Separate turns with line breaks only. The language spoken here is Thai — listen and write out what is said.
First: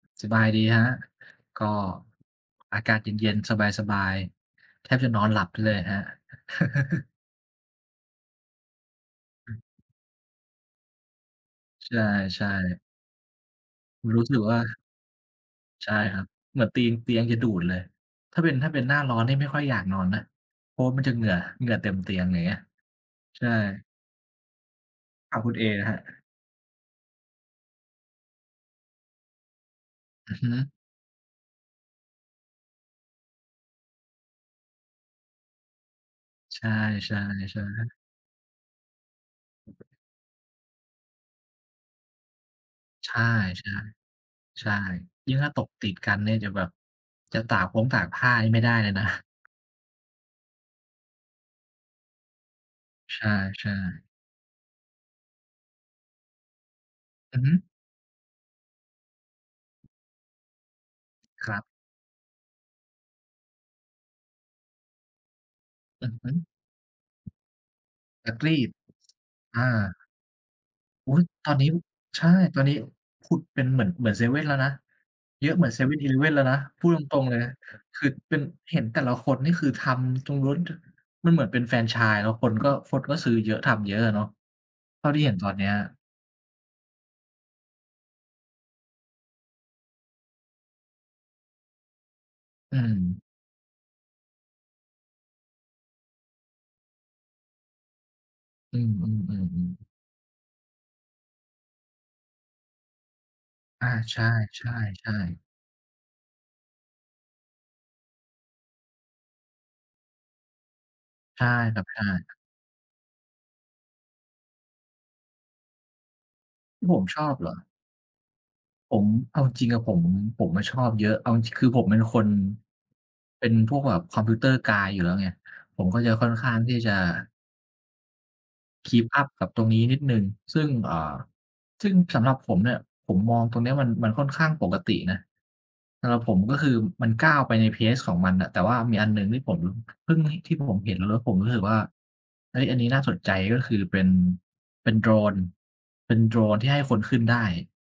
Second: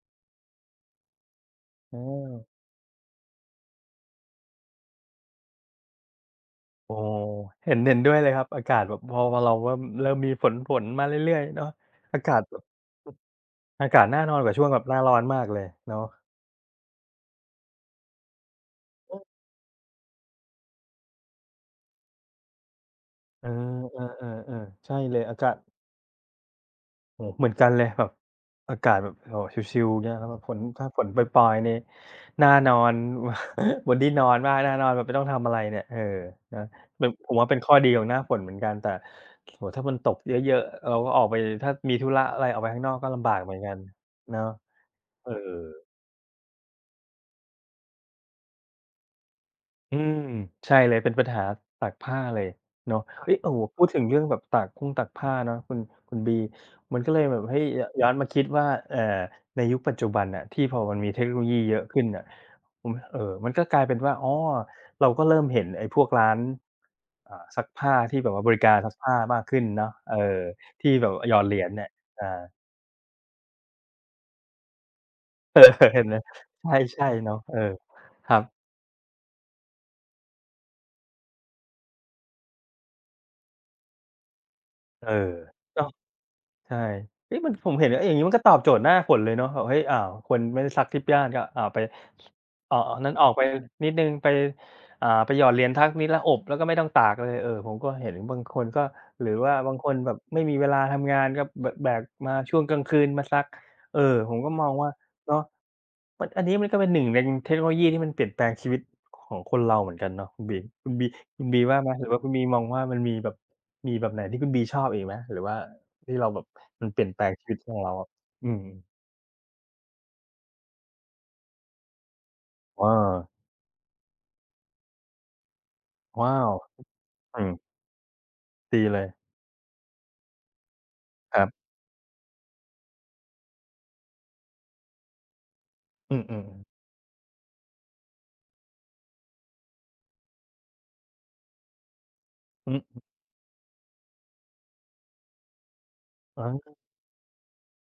สบายดีครับ ก็
อ๋อ
อากาศเย็น ๆ สบาย ๆ แทบจะนอนหลับไปเลยอะครับ
โอ้โฮ เห็น เห็นด้วยเลยครับ อากาศแบบพอ พอเ
อ
ร
ื
า
ม
ว่าเริ่มมีฝน ฝยมาเรื่อย ๆ เนาะ
ใ
อากา
ช
ศ
่
แบบ
ๆ
อากา
ค
ศ
ุณ
น่
ร
า
ู้
น
ส
อ
ึ
น
ก
กว่
ว
า
่า
ช่วงแบบหน้าร้อนมากเลย
ใช
เน
่
า
ค
ะ
รับ เหมือนตีน เตียงจะดูดเลย ถ้าเป็น ถ้าเป็น หน้า
โ
ร
อ
้อ
้โ
น
ฮ
นี่ไม่ค่อยอยากนอนนะ เพราะว่ามันจะเหงื่อ เหงื่อเต็มเตียง อย่างเงี้ย ใช
เอ
่
อ เออ ๆ ๆ ใช่เลย อา
ทาง
กา
คุ
ศ
ณเออะครับ?
โอ้โฮ เหมือนกันเลยแบบ อากาศแบบ โอ้โฮ ชิล ๆ อย่างเงี้ย แล้
อ
ว
ื
ก
อ
็
ฮึ
ฝน ถ้าฝนปอย ๆ นี่น่านอน บนที่นอนมาก น่านอนแบบไม่ต้องทำอะไรเนี่ย เออ น
ใช
ะ แบบ ผมว่าเป็น
่
ข้อดี
ๆ ๆ
ของหน้าฝนเหมือนกัน แต่ โอ้โฮ ถ้ามันตกเยอะ ๆ เราก็ออกไป ถ้ามีธุระอะไรออกไปข้างนอก ก็
ใช
ล
่
ำบากเหมือนกันเนาะ
ๆ ใช่
เอ
ย
อ
ิ่งถ้าตกติดกันเนี่ยจะแบบ จะตากพงตากผ้านี่ไม่ได้เลยนะ
อืม ใช่เลย เป็นปัญหาตากผ้าเลยเนาะ
ใช
เฮ้ย! โอ้โฮ
่
พูดถึ
ๆ
งเรื่องแบบตากพงตากผ้าเนาะ คุณ คุณบี มันก็เลยแ
อ
บ
ือ
บ
ฮึ
เฮ้ย ย ย้อนมาคิดว่า เอ่อ ในยุคปัจจุบันน่ะที่พอมันมีเทคโนโล
ค
ย
ร
ี
ับ
เยอะขึ้นน่ะ ผม เอ่อ มันก็กลายเป็นว่า อ๋อ เราก็เริ่มเห็นไอ้พ
อ
ว
ื
ก
อ
ร้
ฮ
า
ึ
น อ่า ซักผ้าที่
ซ
แบ
ั
บว่
ก
า
ร
บ
ี
ริก
ด
ารรับซักผ้ามากขึ
อ
้น
า
เนาะ เออ ที่แบ
อุ
บ
๊ย!
อา หยอด
ตอ
เหร
น
ี
นี
ย
้
ญเนี่ย ใ
ใ
ช
ช่
่
ตอนนี้ผุดเป็นเหมือน เหมือนเซเว่นแล้วนะ เยอะเหมือนเซเว่
เ
น
ห็
อ
น
ีเ
ไห
ล
ม
ฟเว่นแล้วนะ พูดต
ใช่
รง
ๆ เ
ๆ
น
เ
า
ล
ะ
ย
เออ
คือ
ค
เป
ร
็
ั
น
บ
เห็นแต่ละคนนี่คือทำตรงนู้น ต มันเหมือนเป็นแฟรนไชส์ แล้วคนก็ คนก็ซื้อเยอะ ทำเยอะอะเนาะ เท
เ
่
อ
า
อ
ที่เห็นตอนเนี้ย
เนาะ ใช่ เอ๊ะ มัน ผมเห็น เออ อย่างนี้มันก็ตอบโจทย์หน้าฝนเลยเนาะ แบบ เฮ้ย อ้าว คนไม่ได้ซักทิปย่าน ก็ อา ไป ส
อ
อ
ื
า นั้น
ม
ออกไปนิดหนึ่ง ไป อ่า ไปหยอดเหรียญทักนิดแล้วอบ แล้วก็ไม่ต้องตากเลย เออ ผมก็เห็นบางคน
อื
ก็
ม
หรือว่าบ
ๆ
าง
ๆ ๆ
คนแบบไม่มีเวลาทำงาน ก็ บ แบกมาช่วงกลางคืนมาซัก
อา
เออ
ใช
ผมก็มองว่า
่
เนา
ๆ
ะ
ๆ
มัน อันนี้มันก็เป็นหนึ่งในเทคโนโลยี ที่มันเปลี่ยนแปลงชีวิตของคนเราเหมือนกันเนาะคุณบี คุณบี
ใ
ค
ช
ุ
่
ณบีว
ค
่
ร
า
ับ
ไหม?
ใช่
หรือว่าคุณบีมองว่ามันมีแบบ มีแบบไหนที่คุณบีชอบอีกไหม หรือว่า ที่เราแบบ
ท
ม
ี
ั
่
น
ผ
เปลี
ม
่ยน
ช
แปล
อ
ง
บเ
ชี
หร
ว
อ?
ิตของเราอะ? อืม
ผม เอาจริง ๆ อะผม ผมอะชอบเยอะ เอาจริง คือผมเป็นคน
อา
เป็นพวกแบบ Computer guy อยู่แล้วไง ผมก็จะ
ว
ค่
้
อน
า
ข
ว
้างที่จะ
อืม ตีเล
Keep
ย
up กับตรงนี้นิดหนึ่ง ซึ่ง อ่า
ครับ
ซึ่งสำหรับผมเนี่ย ผมมองตรงนี้มัน มันค่อนข้างปกตินะ สำ
อื
หรับผม
ม
ก็
ๆ
คือมันก้าวไปใน pace ของมันน่ะ แต่ว่ามีอันหนึ่งที่ผม ล เพิ่ง ห ที่ผมเห็นแล้วผมรู้สึกว่า เฮ้ย!
อื
อันนี้น่
ม
าสนใจ ก็คือเป็น เป็นโดรน เป็นโดร
อ๋
นที่
อ
ให้คนขึ้นได้